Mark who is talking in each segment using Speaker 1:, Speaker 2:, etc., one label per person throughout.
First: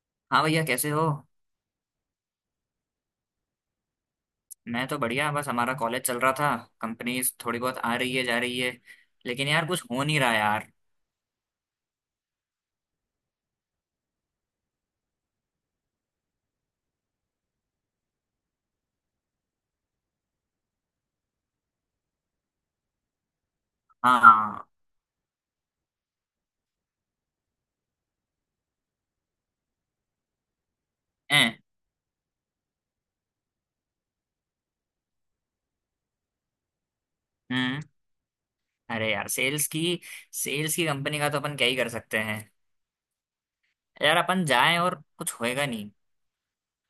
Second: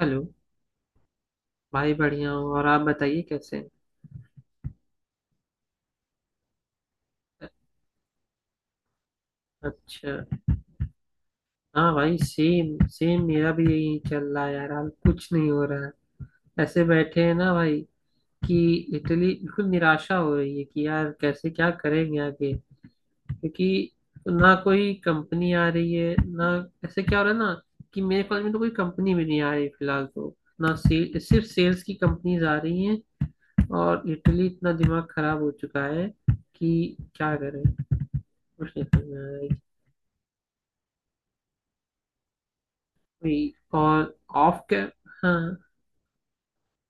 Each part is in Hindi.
Speaker 1: हेलो।
Speaker 2: हाँ भैया, कैसे हो?
Speaker 1: भाई बढ़िया हूँ और आप बताइए कैसे हैं?
Speaker 2: मैं तो बढ़िया। बस हमारा कॉलेज चल रहा था, कंपनीज थोड़ी बहुत आ रही है, जा रही है। लेकिन यार कुछ हो नहीं
Speaker 1: अच्छा।
Speaker 2: रहा यार।
Speaker 1: हाँ भाई, सेम सेम मेरा भी यही चल रहा है यार। हाल कुछ नहीं हो रहा है, ऐसे बैठे हैं ना भाई कि इटली बिल्कुल निराशा हो रही है कि यार कैसे क्या करेंगे आगे। क्योंकि ना
Speaker 2: हाँ।
Speaker 1: कोई कंपनी आ रही है ना। ऐसे क्या हो रहा है ना कि मेरे कॉलेज में तो कोई कंपनी भी नहीं आ रही फिलहाल तो। ना सेल
Speaker 2: ए,
Speaker 1: सिर्फ सेल्स की कंपनीज आ रही हैं। और इटली इतना दिमाग खराब हो चुका है कि क्या करें,
Speaker 2: हम्म।
Speaker 1: कुछ नहीं समझ
Speaker 2: अरे
Speaker 1: में आ
Speaker 2: यार
Speaker 1: रहा है।
Speaker 2: सेल्स की कंपनी का तो अपन क्या ही कर सकते हैं।
Speaker 1: वही। और
Speaker 2: यार अपन
Speaker 1: ऑफ के।
Speaker 2: जाएं और कुछ
Speaker 1: हाँ,
Speaker 2: होएगा नहीं।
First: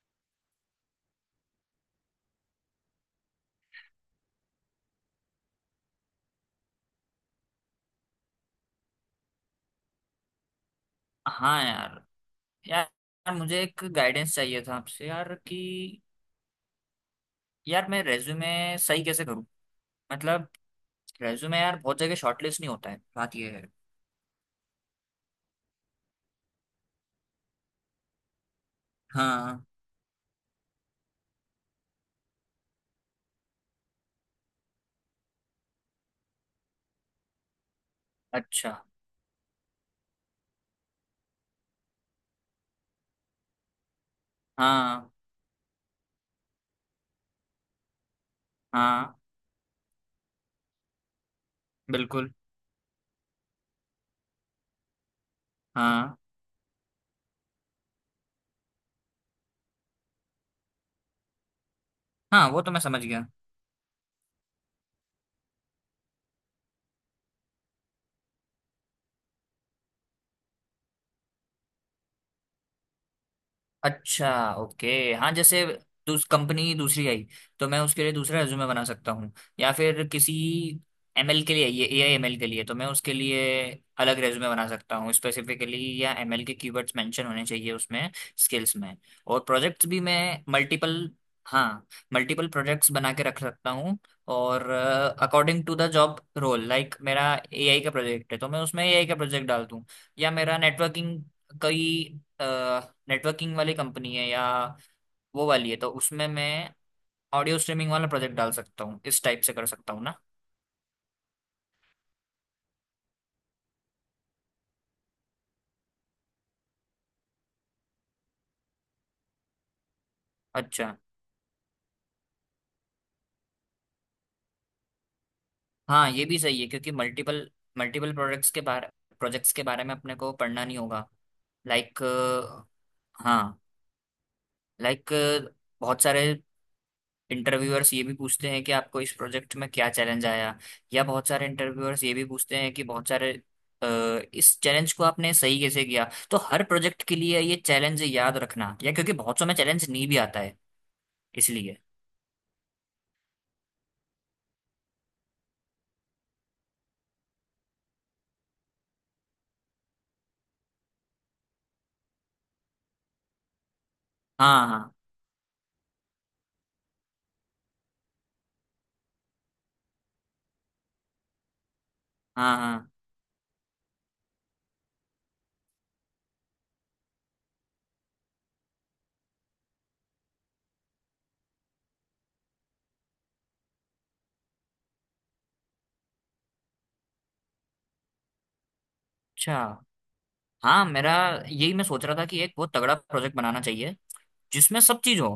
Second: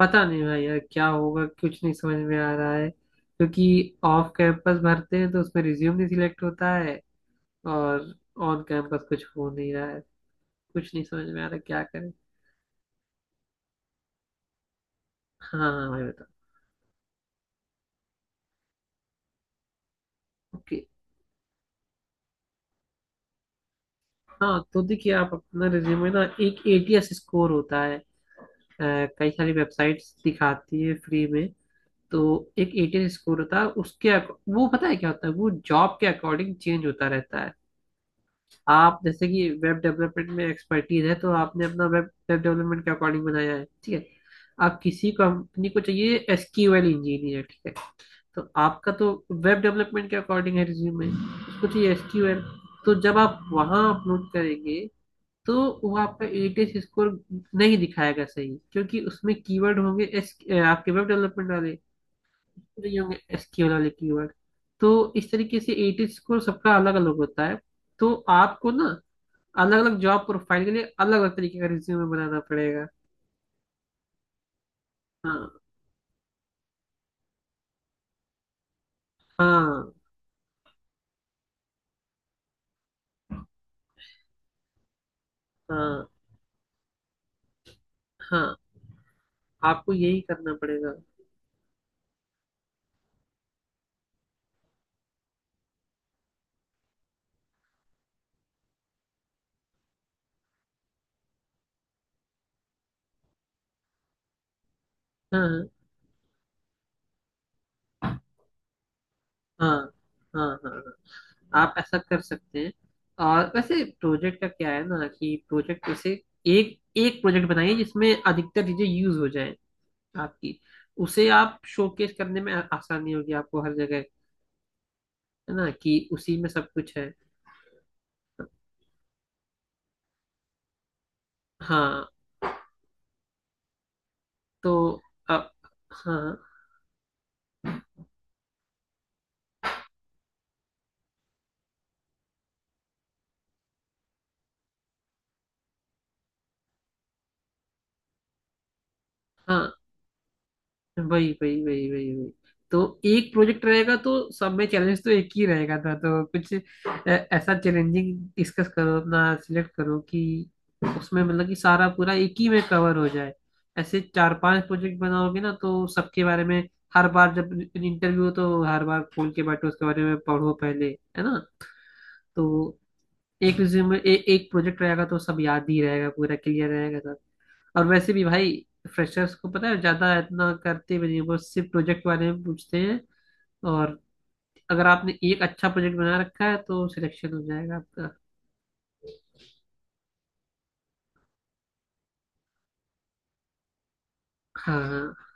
Speaker 1: पता नहीं भाई यार क्या होगा, कुछ नहीं समझ में आ रहा है। क्योंकि ऑफ कैंपस भरते हैं तो उसमें रिज्यूम नहीं सिलेक्ट होता है, और ऑन कैंपस कुछ हो नहीं रहा है। कुछ नहीं समझ में आ रहा
Speaker 2: हाँ
Speaker 1: क्या
Speaker 2: यार
Speaker 1: करें।
Speaker 2: यार यार मुझे एक गाइडेंस चाहिए था आपसे यार,
Speaker 1: हाँ हाँ
Speaker 2: कि
Speaker 1: भाई बताओ।
Speaker 2: यार मैं रेज्यूमे सही कैसे करूँ। मतलब
Speaker 1: ओके।
Speaker 2: रेज्यूमे यार बहुत जगह शॉर्टलिस्ट नहीं होता है, बात ये है।
Speaker 1: हाँ तो देखिए, आप अपना रिज्यूमे ना, एक एटीएस स्कोर होता है। कई सारी
Speaker 2: हाँ।
Speaker 1: वेबसाइट्स दिखाती है फ्री में। तो एक एटीएस स्कोर होता है उसके वो पता है क्या होता है, वो जॉब के अकॉर्डिंग चेंज होता रहता है।
Speaker 2: अच्छा।
Speaker 1: आप जैसे कि वेब डेवलपमेंट में एक्सपर्टीज है तो आपने अपना वेब वेब डेवलपमेंट के अकॉर्डिंग बनाया है, ठीक है। आप किसी
Speaker 2: हाँ,
Speaker 1: कंपनी को चाहिए एसक्यूएल इंजीनियर, ठीक है। तो आपका तो
Speaker 2: हाँ।
Speaker 1: वेब डेवलपमेंट के अकॉर्डिंग है रिज्यूमे, उसको चाहिए
Speaker 2: बिल्कुल।
Speaker 1: एसक्यूएल। तो जब आप वहां अपलोड करेंगे तो वो
Speaker 2: हाँ,
Speaker 1: आपका एटीएस स्कोर नहीं दिखाएगा सही, क्योंकि उसमें कीवर्ड होंगे एस आपके वेब डेवलपमेंट वाले,
Speaker 2: हाँ, वो तो मैं
Speaker 1: नहीं
Speaker 2: समझ
Speaker 1: होंगे
Speaker 2: गया।
Speaker 1: एसक्यूएल वाले कीवर्ड। तो इस तरीके से एटीएस स्कोर सबका अलग अलग होता है। तो आपको ना अलग अलग जॉब प्रोफाइल के लिए अलग अलग तरीके का रिज्यूमे बनाना पड़ेगा।
Speaker 2: अच्छा, ओके। हाँ,
Speaker 1: हाँ।
Speaker 2: जैसे दूस कंपनी दूसरी आई तो मैं उसके लिए दूसरा रेज्यूमे बना सकता हूँ। या
Speaker 1: हाँ
Speaker 2: फिर किसी एमएल के लिए, ये एआई एमएल के लिए, तो मैं उसके लिए अलग रेज्यूमे बना सकता हूँ स्पेसिफिकली।
Speaker 1: हाँ
Speaker 2: या एमएल के कीवर्ड्स मेंशन होने चाहिए उसमें,
Speaker 1: हाँ।
Speaker 2: स्किल्स में। और प्रोजेक्ट्स
Speaker 1: आपको
Speaker 2: भी
Speaker 1: यही
Speaker 2: मैं
Speaker 1: करना पड़ेगा।
Speaker 2: मल्टीपल। हाँ। मल्टीपल प्रोजेक्ट्स बना के रख सकता हूँ। और according to the job role, like मेरा एआई का प्रोजेक्ट है तो मैं उसमें एआई का प्रोजेक्ट डाल दूँ। या मेरा नेटवर्किंग, कई नेटवर्किंग वाली कंपनी है, या वो
Speaker 1: हाँ हाँ
Speaker 2: वाली है तो उसमें मैं ऑडियो स्ट्रीमिंग वाला प्रोजेक्ट डाल सकता हूँ। इस टाइप से कर
Speaker 1: हाँ
Speaker 2: सकता हूँ ना?
Speaker 1: हाँ हाँ हाँ, आप ऐसा कर सकते हैं। और वैसे प्रोजेक्ट का क्या है ना, कि प्रोजेक्ट उसे एक एक प्रोजेक्ट बनाइए जिसमें अधिकतर चीजें यूज हो जाए आपकी।
Speaker 2: अच्छा।
Speaker 1: उसे आप शोकेस करने में आसानी होगी आपको हर जगह, है ना, कि
Speaker 2: हाँ, ये
Speaker 1: उसी
Speaker 2: भी
Speaker 1: में
Speaker 2: सही है
Speaker 1: सब
Speaker 2: क्योंकि
Speaker 1: कुछ है।
Speaker 2: मल्टीपल मल्टीपल प्रोडक्ट्स के बारे प्रोजेक्ट्स के बारे में अपने को पढ़ना नहीं होगा। लाइक।
Speaker 1: हाँ।
Speaker 2: हाँ।
Speaker 1: तो
Speaker 2: लाइक
Speaker 1: अब।
Speaker 2: बहुत
Speaker 1: हाँ
Speaker 2: सारे इंटरव्यूअर्स ये भी पूछते हैं कि आपको इस प्रोजेक्ट में क्या चैलेंज आया। या बहुत सारे इंटरव्यूअर्स ये भी पूछते हैं कि बहुत सारे अ, इस चैलेंज को आपने सही कैसे किया। तो हर प्रोजेक्ट के लिए ये चैलेंज याद रखना, या क्योंकि बहुत समय
Speaker 1: हाँ।
Speaker 2: चैलेंज नहीं भी आता है,
Speaker 1: वही वही
Speaker 2: इसलिए।
Speaker 1: वही वही वही। तो एक प्रोजेक्ट रहेगा तो सब में चैलेंज तो एक ही रहेगा था, तो कुछ ऐसा चैलेंजिंग डिस्कस करो, अपना सिलेक्ट करो कि उसमें मतलब कि सारा पूरा एक ही में कवर हो जाए। ऐसे चार पांच
Speaker 2: हाँ, हाँ,
Speaker 1: प्रोजेक्ट बनाओगे ना तो सबके बारे में हर बार जब इंटरव्यू हो तो हर बार खोल के बैठो उसके बारे में पढ़ो पहले, है ना।
Speaker 2: हाँ,
Speaker 1: तो
Speaker 2: हाँ।
Speaker 1: एक रिज्यूमे एक प्रोजेक्ट रहेगा तो सब याद ही रहेगा, पूरा क्लियर रहेगा। और वैसे भी भाई, फ्रेशर्स को पता है ज्यादा इतना करते भी नहीं, वो सिर्फ प्रोजेक्ट बारे में पूछते हैं। और अगर आपने एक अच्छा प्रोजेक्ट बना रखा है तो सिलेक्शन हो जाएगा आपका।
Speaker 2: अच्छा। हाँ मेरा, यही मैं सोच रहा था कि एक बहुत तगड़ा प्रोजेक्ट बनाना चाहिए जिसमें
Speaker 1: हाँ
Speaker 2: सब चीज हो,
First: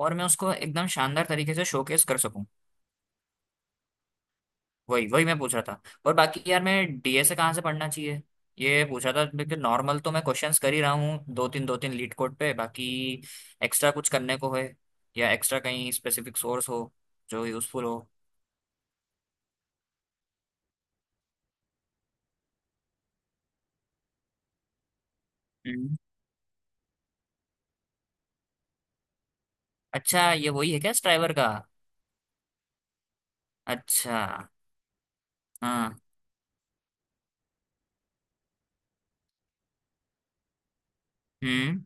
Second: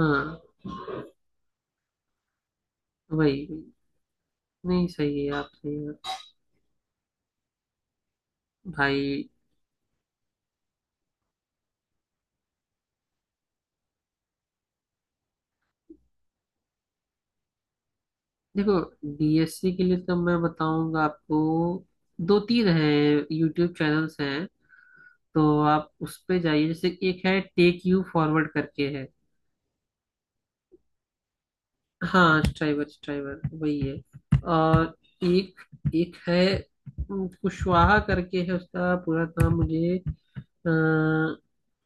Speaker 1: हाँ
Speaker 2: और मैं
Speaker 1: हाँ।
Speaker 2: उसको एकदम शानदार तरीके से शोकेस कर सकूं।
Speaker 1: वही वही। नहीं
Speaker 2: वही वही
Speaker 1: सही है,
Speaker 2: मैं
Speaker 1: आप
Speaker 2: पूछ रहा था।
Speaker 1: सही है
Speaker 2: और बाकी यार मैं डीएसए कहाँ से पढ़ना चाहिए, ये पूछ रहा
Speaker 1: भाई।
Speaker 2: था। बिल्कुल नॉर्मल तो मैं क्वेश्चंस कर ही रहा हूँ, दो तीन लीड कोड पे। बाकी एक्स्ट्रा कुछ करने को है, या एक्स्ट्रा कहीं स्पेसिफिक सोर्स हो जो यूजफुल हो?
Speaker 1: देखो, डीएससी के लिए तो मैं बताऊंगा आपको, दो तीन हैं यूट्यूब चैनल्स हैं। तो आप
Speaker 2: हम्म।
Speaker 1: उस पे जाइए। जैसे एक है टेक यू फॉरवर्ड करके है।
Speaker 2: अच्छा, ये वही है क्या, स्ट्राइवर का?
Speaker 1: हाँ, स्ट्राइवर, स्ट्राइवर वही है।
Speaker 2: अच्छा।
Speaker 1: और एक,
Speaker 2: हाँ।
Speaker 1: एक है कुशवाहा करके है, उसका पूरा नाम मुझे अ,
Speaker 2: हम्म।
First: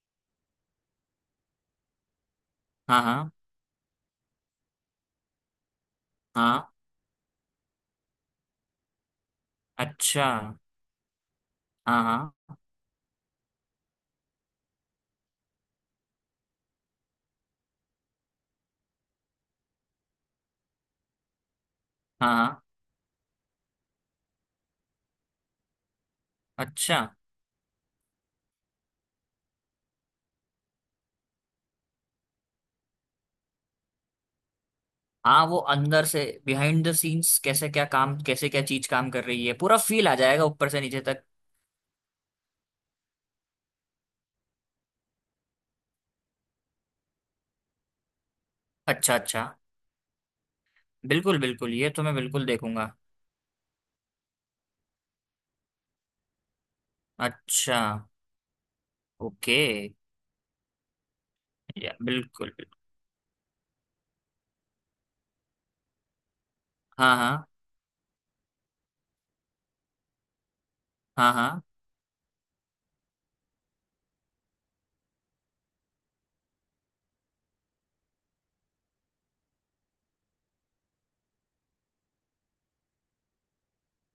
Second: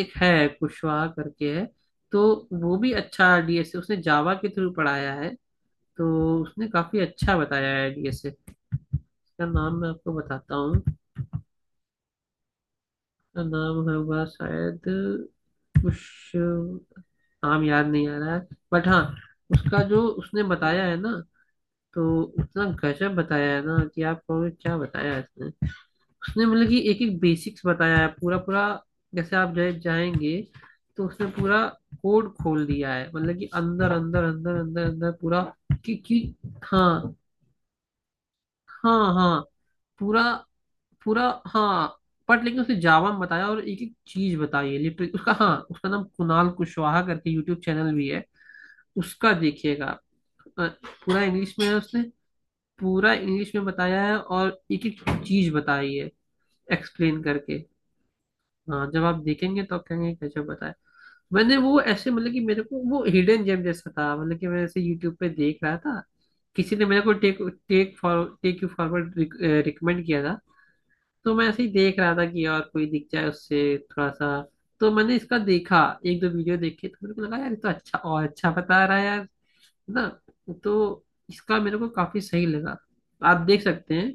Speaker 1: एक है कुशवाहा करके है। तो वो भी
Speaker 2: हाँ,
Speaker 1: अच्छा
Speaker 2: हाँ,
Speaker 1: डीएसए उसने जावा के थ्रू पढ़ाया है। तो उसने
Speaker 2: हाँ।
Speaker 1: काफी अच्छा बताया है डीएसए। उसका नाम मैं आपको
Speaker 2: अच्छा।
Speaker 1: बताता
Speaker 2: हाँ,
Speaker 1: हूँ।
Speaker 2: हाँ,
Speaker 1: उसका नाम होगा शायद कुछ, नाम याद नहीं आ रहा है, बट हाँ, उसका जो उसने बताया है ना, तो
Speaker 2: हाँ, हाँ।
Speaker 1: उतना गजब बताया है ना कि आप कहोगे क्या बताया है इसने। उसने मतलब कि
Speaker 2: अच्छा।
Speaker 1: एक एक बेसिक्स बताया है पूरा पूरा। जैसे आप जाएंगे तो उसने पूरा कोड खोल दिया है, मतलब कि अंदर अंदर अंदर अंदर अंदर पूरा,
Speaker 2: हाँ, वो
Speaker 1: कि
Speaker 2: अंदर से,
Speaker 1: कि
Speaker 2: बिहाइंड द
Speaker 1: हाँ
Speaker 2: सीन्स कैसे क्या काम, कैसे क्या चीज काम
Speaker 1: हाँ
Speaker 2: कर
Speaker 1: हाँ,
Speaker 2: रही है, पूरा फील आ
Speaker 1: पूरा
Speaker 2: जाएगा ऊपर से नीचे तक।
Speaker 1: पूरा हाँ। बट लेकिन उसने जावा में बताया, और एक एक चीज बताई है लिटरली, उसका, हाँ उसका नाम कुणाल कुशवाहा करके यूट्यूब चैनल भी है।
Speaker 2: अच्छा,
Speaker 1: उसका
Speaker 2: अच्छा।
Speaker 1: देखिएगा आप। अ, पूरा
Speaker 2: बिल्कुल
Speaker 1: इंग्लिश में है
Speaker 2: बिल्कुल, ये
Speaker 1: उसने,
Speaker 2: तो मैं बिल्कुल देखूंगा।
Speaker 1: पूरा इंग्लिश में बताया है, और एक एक चीज बताई है एक्सप्लेन करके।
Speaker 2: अच्छा,
Speaker 1: हाँ, जब आप
Speaker 2: ओके।
Speaker 1: देखेंगे तो आप कहेंगे कैसे बताया। मैंने वो
Speaker 2: या,
Speaker 1: ऐसे, मतलब कि
Speaker 2: बिल्कुल
Speaker 1: मेरे
Speaker 2: बिल्कुल।
Speaker 1: को वो हिडन जेम जैसा था। मतलब कि मैं ऐसे यूट्यूब पे देख रहा था, किसी ने मेरे को
Speaker 2: हाँ,
Speaker 1: टेक
Speaker 2: हाँ,
Speaker 1: take for take you forward recommend किया था।
Speaker 2: हाँ,
Speaker 1: तो मैं ऐसे
Speaker 2: हाँ।
Speaker 1: ही देख रहा था कि और कोई दिख जाए उससे थोड़ा सा। तो मैंने इसका देखा, एक दो वीडियो देखे तो मेरे को लगा यार ये तो अच्छा, और अच्छा बता रहा है यार, है ना। तो इसका मेरे को काफी सही लगा। आप देख सकते हैं,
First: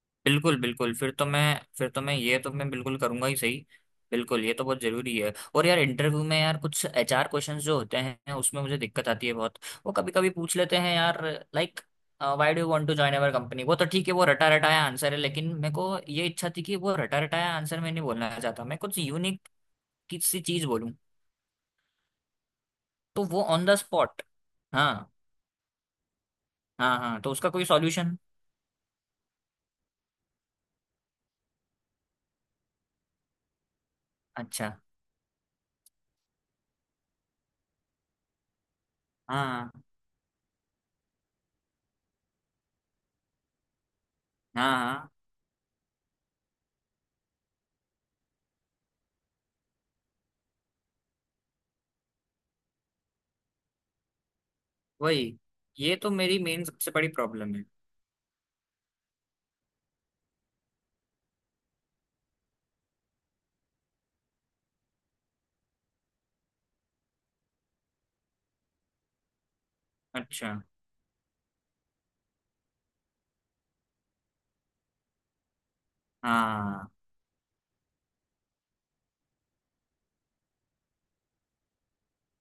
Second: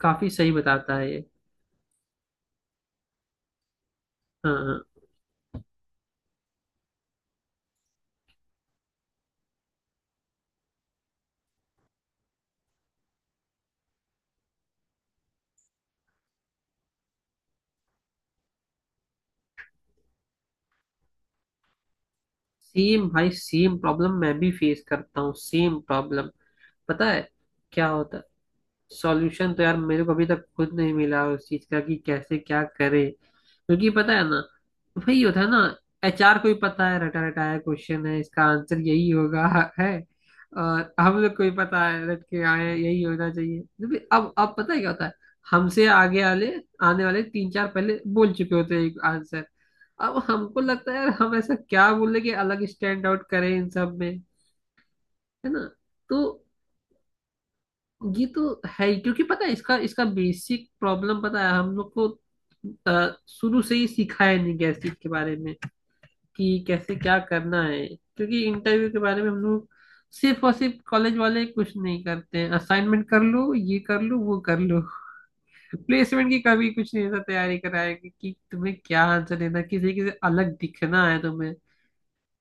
Speaker 1: काफी सही
Speaker 2: बिल्कुल बिल्कुल,
Speaker 1: बताता है ये।
Speaker 2: फिर तो मैं ये तो मैं बिल्कुल करूंगा ही सही। बिल्कुल,
Speaker 1: हाँ
Speaker 2: ये तो बहुत
Speaker 1: हाँ,
Speaker 2: जरूरी है। और यार इंटरव्यू में यार कुछ एचआर क्वेश्चंस जो होते हैं उसमें मुझे दिक्कत आती है बहुत। वो कभी कभी पूछ लेते हैं यार, like, why do you want to join our company. वो तो ठीक है, वो रटा रटाया आंसर है, लेकिन मेरे को ये इच्छा थी कि वो रटा रटाया आंसर मैं नहीं बोलना चाहता, मैं कुछ यूनिक किसी चीज बोलूँ।
Speaker 1: सेम
Speaker 2: तो
Speaker 1: भाई
Speaker 2: वो on the
Speaker 1: same problem
Speaker 2: spot.
Speaker 1: मैं भी फेस
Speaker 2: हाँ,
Speaker 1: करता हूँ, सेम प्रॉब्लम।
Speaker 2: हाँ,
Speaker 1: पता
Speaker 2: हाँ,
Speaker 1: है
Speaker 2: तो उसका कोई
Speaker 1: क्या
Speaker 2: सॉल्यूशन?
Speaker 1: होता है? सॉल्यूशन तो यार मेरे को अभी तक खुद नहीं मिला उस चीज का, कि कैसे क्या करे, क्योंकि पता है ना,
Speaker 2: अच्छा।
Speaker 1: वही होता है ना। एचआर को ही पता है रटा रटाया क्वेश्चन है, इसका आंसर यही होगा
Speaker 2: हाँ,
Speaker 1: है। और हम लोग को ही पता है रट के आए हैं, यही होना चाहिए, क्योंकि अब पता
Speaker 2: हाँ,
Speaker 1: है क्या होता
Speaker 2: हाँ।
Speaker 1: है, हमसे आगे वाले, आने वाले तीन चार पहले बोल चुके होते हैं एक आंसर। अब हमको लगता है यार हम ऐसा क्या बोले कि अलग स्टैंड आउट करें इन सब में,
Speaker 2: वही,
Speaker 1: है ना।
Speaker 2: ये तो
Speaker 1: तो
Speaker 2: मेरी मेन सबसे बड़ी प्रॉब्लम है।
Speaker 1: ये तो है ही, क्योंकि पता है इसका इसका बेसिक प्रॉब्लम पता है हम लोग को, शुरू से ही सिखाया नहीं गया इस चीज के बारे में कि कैसे क्या करना है, क्योंकि इंटरव्यू के बारे में हम लोग, सिर्फ
Speaker 2: अच्छा।
Speaker 1: और सिर्फ कॉलेज वाले कुछ नहीं करते हैं, असाइनमेंट कर लो, ये कर लो, वो कर लो, प्लेसमेंट की कभी
Speaker 2: हाँ।
Speaker 1: कुछ नहीं ऐसा तैयारी कराएंगे कि तुम्हें क्या आंसर देना, किसी किसी अलग दिखना है तुम्हें।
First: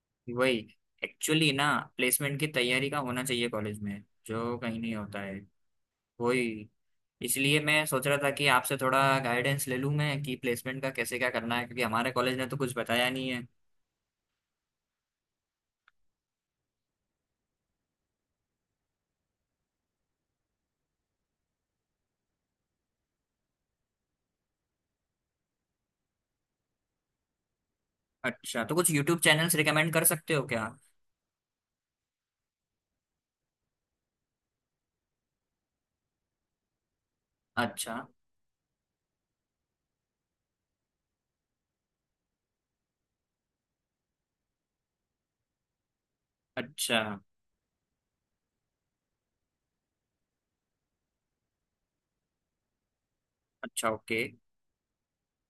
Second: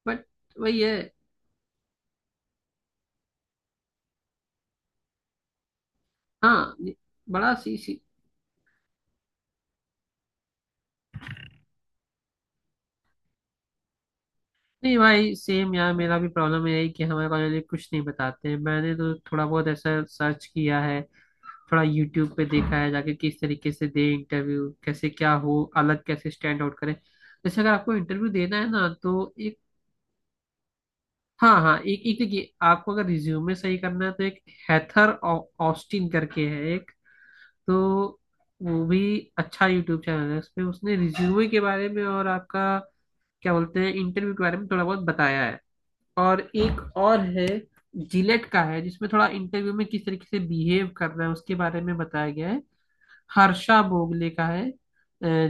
Speaker 1: बट
Speaker 2: वही।
Speaker 1: वही है।
Speaker 2: एक्चुअली ना, प्लेसमेंट की तैयारी का होना चाहिए कॉलेज में, जो कहीं नहीं होता है। वही।
Speaker 1: हाँ ये। बड़ा
Speaker 2: इसलिए
Speaker 1: सी,
Speaker 2: मैं
Speaker 1: सी
Speaker 2: सोच रहा था कि आपसे थोड़ा गाइडेंस ले लूँ मैं, कि प्लेसमेंट का कैसे क्या करना है, क्योंकि हमारे कॉलेज ने तो कुछ बताया नहीं है।
Speaker 1: नहीं भाई सेम यार, मेरा भी प्रॉब्लम यही है कि हमारे कॉलेज में कुछ नहीं बताते हैं। मैंने तो थोड़ा बहुत ऐसा सर्च किया है, थोड़ा यूट्यूब पे देखा है जाके, किस तरीके से दे इंटरव्यू, कैसे क्या हो, अलग कैसे स्टैंड आउट करें। जैसे अगर आपको इंटरव्यू देना
Speaker 2: अच्छा,
Speaker 1: है
Speaker 2: तो
Speaker 1: ना
Speaker 2: कुछ यूट्यूब
Speaker 1: तो
Speaker 2: चैनल्स
Speaker 1: एक,
Speaker 2: रिकमेंड कर सकते हो क्या?
Speaker 1: हाँ हाँ, एक एक देखिए, आपको अगर रिज्यूमे सही करना है तो एक हैथर ऑस्टिन करके है एक। तो
Speaker 2: अच्छा,
Speaker 1: वो भी अच्छा यूट्यूब चैनल है, उसपे उसने रिज्यूमे के बारे में, और आपका क्या बोलते हैं, इंटरव्यू के बारे में थोड़ा बहुत बताया है। और एक
Speaker 2: अच्छा।
Speaker 1: और है जिलेट का है, जिसमें थोड़ा इंटरव्यू में किस तरीके से बिहेव करना है उसके बारे में बताया गया है। हर्षा
Speaker 2: अच्छा, ओके।
Speaker 1: बोगले का है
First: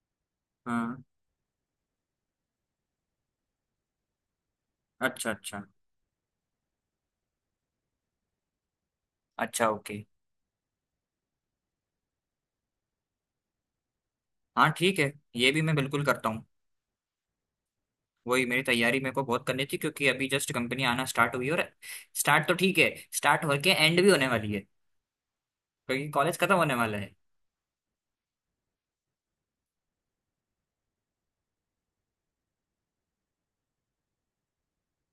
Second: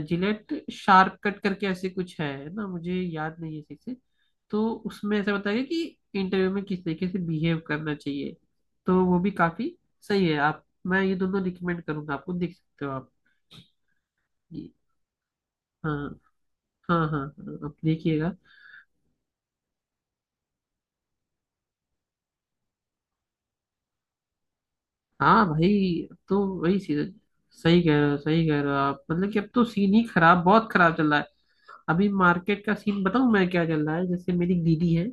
Speaker 1: जिलेट
Speaker 2: हाँ।
Speaker 1: शार्प कट करके ऐसे कुछ है ना, मुझे याद नहीं है ठीक से। तो उसमें
Speaker 2: अच्छा,
Speaker 1: ऐसा बताया
Speaker 2: अच्छा।
Speaker 1: गया कि इंटरव्यू में किस तरीके से बिहेव करना चाहिए। तो वो भी
Speaker 2: अच्छा,
Speaker 1: काफी
Speaker 2: ओके।
Speaker 1: सही है। आप, मैं ये दोनों रिकमेंड करूंगा आपको, देख सकते हो आप ये।
Speaker 2: हाँ, ठीक है, ये भी मैं बिल्कुल
Speaker 1: हाँ
Speaker 2: करता हूँ।
Speaker 1: हाँ हाँ हाँ, आप देखिएगा।
Speaker 2: वही, मेरी तैयारी मेरे को बहुत करनी थी, क्योंकि अभी जस्ट कंपनी आना स्टार्ट हुई है, और स्टार्ट तो ठीक है, स्टार्ट होके एंड भी होने वाली है,
Speaker 1: हाँ भाई।
Speaker 2: क्योंकि
Speaker 1: अब तो
Speaker 2: कॉलेज खत्म होने
Speaker 1: वही चीज
Speaker 2: वाला
Speaker 1: है।
Speaker 2: है।
Speaker 1: सही कह रहे हो, सही कह रहे हो आप। मतलब कि अब तो सीन ही खराब, बहुत खराब चल रहा है। अभी मार्केट का सीन बताऊं मैं क्या चल रहा है। जैसे मेरी दीदी है,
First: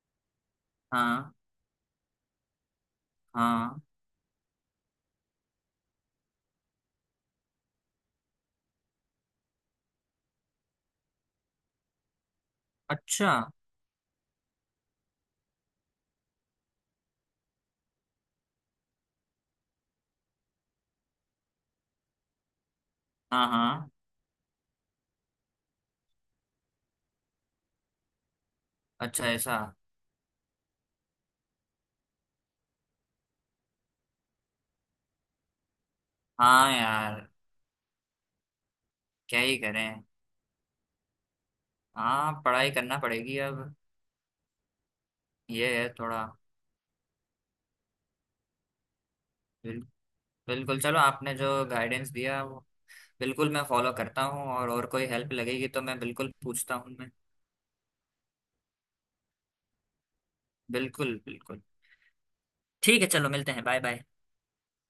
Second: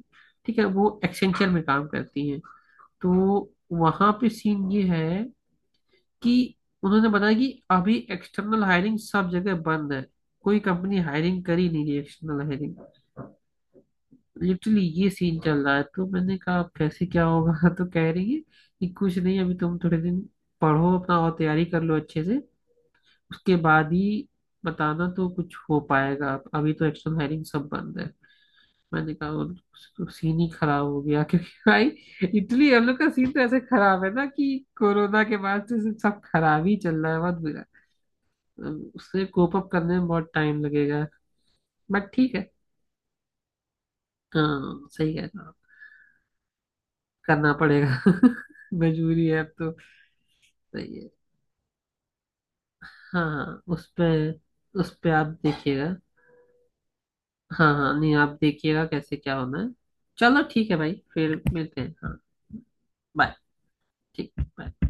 Speaker 1: ठीक है, वो
Speaker 2: हाँ,
Speaker 1: एक्सेंचर में काम करती है। तो
Speaker 2: हाँ।
Speaker 1: वहां पे सीन ये है कि उन्होंने बताया कि अभी एक्सटर्नल हायरिंग सब जगह बंद है, कोई कंपनी हायरिंग कर ही नहीं रही एक्सटर्नल हायरिंग।
Speaker 2: अच्छा।
Speaker 1: लिटरली ये सीन चल रहा है। तो मैंने कहा अब कैसे क्या होगा तो कह रही है कि कुछ नहीं, अभी तुम थोड़े दिन पढ़ो अपना और तैयारी कर लो अच्छे से,
Speaker 2: हाँ,
Speaker 1: उसके
Speaker 2: हाँ।
Speaker 1: बाद ही बताना तो कुछ हो पाएगा, अभी तो एक्सटर्नल हायरिंग सब बंद है। मैंने
Speaker 2: अच्छा
Speaker 1: कहा, और
Speaker 2: ऐसा?
Speaker 1: तो सीन ही खराब हो गया क्योंकि भाई इटली हम लोग का सीन तो ऐसे खराब है ना, कि कोरोना के बाद से सब खराब
Speaker 2: हाँ
Speaker 1: ही चल रहा है,
Speaker 2: यार,
Speaker 1: बहुत बुरा। उससे
Speaker 2: क्या
Speaker 1: कोप
Speaker 2: ही
Speaker 1: अप करने
Speaker 2: करें।
Speaker 1: में बहुत टाइम लगेगा। बट ठीक
Speaker 2: हाँ,
Speaker 1: है।
Speaker 2: पढ़ाई करना पड़ेगी अब।
Speaker 1: हाँ सही है ना,
Speaker 2: ये है थोड़ा।
Speaker 1: करना पड़ेगा मजबूरी है अब तो।
Speaker 2: बिल, बिल्कुल,
Speaker 1: सही
Speaker 2: चलो
Speaker 1: है।
Speaker 2: आपने जो गाइडेंस दिया वो बिल्कुल
Speaker 1: हाँ
Speaker 2: मैं
Speaker 1: उस
Speaker 2: फॉलो
Speaker 1: पे
Speaker 2: करता हूँ, और
Speaker 1: उस
Speaker 2: कोई
Speaker 1: पे आप
Speaker 2: हेल्प लगेगी तो
Speaker 1: देखिएगा।
Speaker 2: मैं बिल्कुल पूछता हूँ मैं।
Speaker 1: हाँ हाँ, नहीं आप देखिएगा कैसे क्या होना है। चलो ठीक है भाई
Speaker 2: बिल्कुल
Speaker 1: फिर
Speaker 2: बिल्कुल,
Speaker 1: मिलते हैं, हाँ।
Speaker 2: ठीक है, चलो
Speaker 1: बाय,
Speaker 2: मिलते हैं, बाय, बाय।
Speaker 1: ठीक बाय।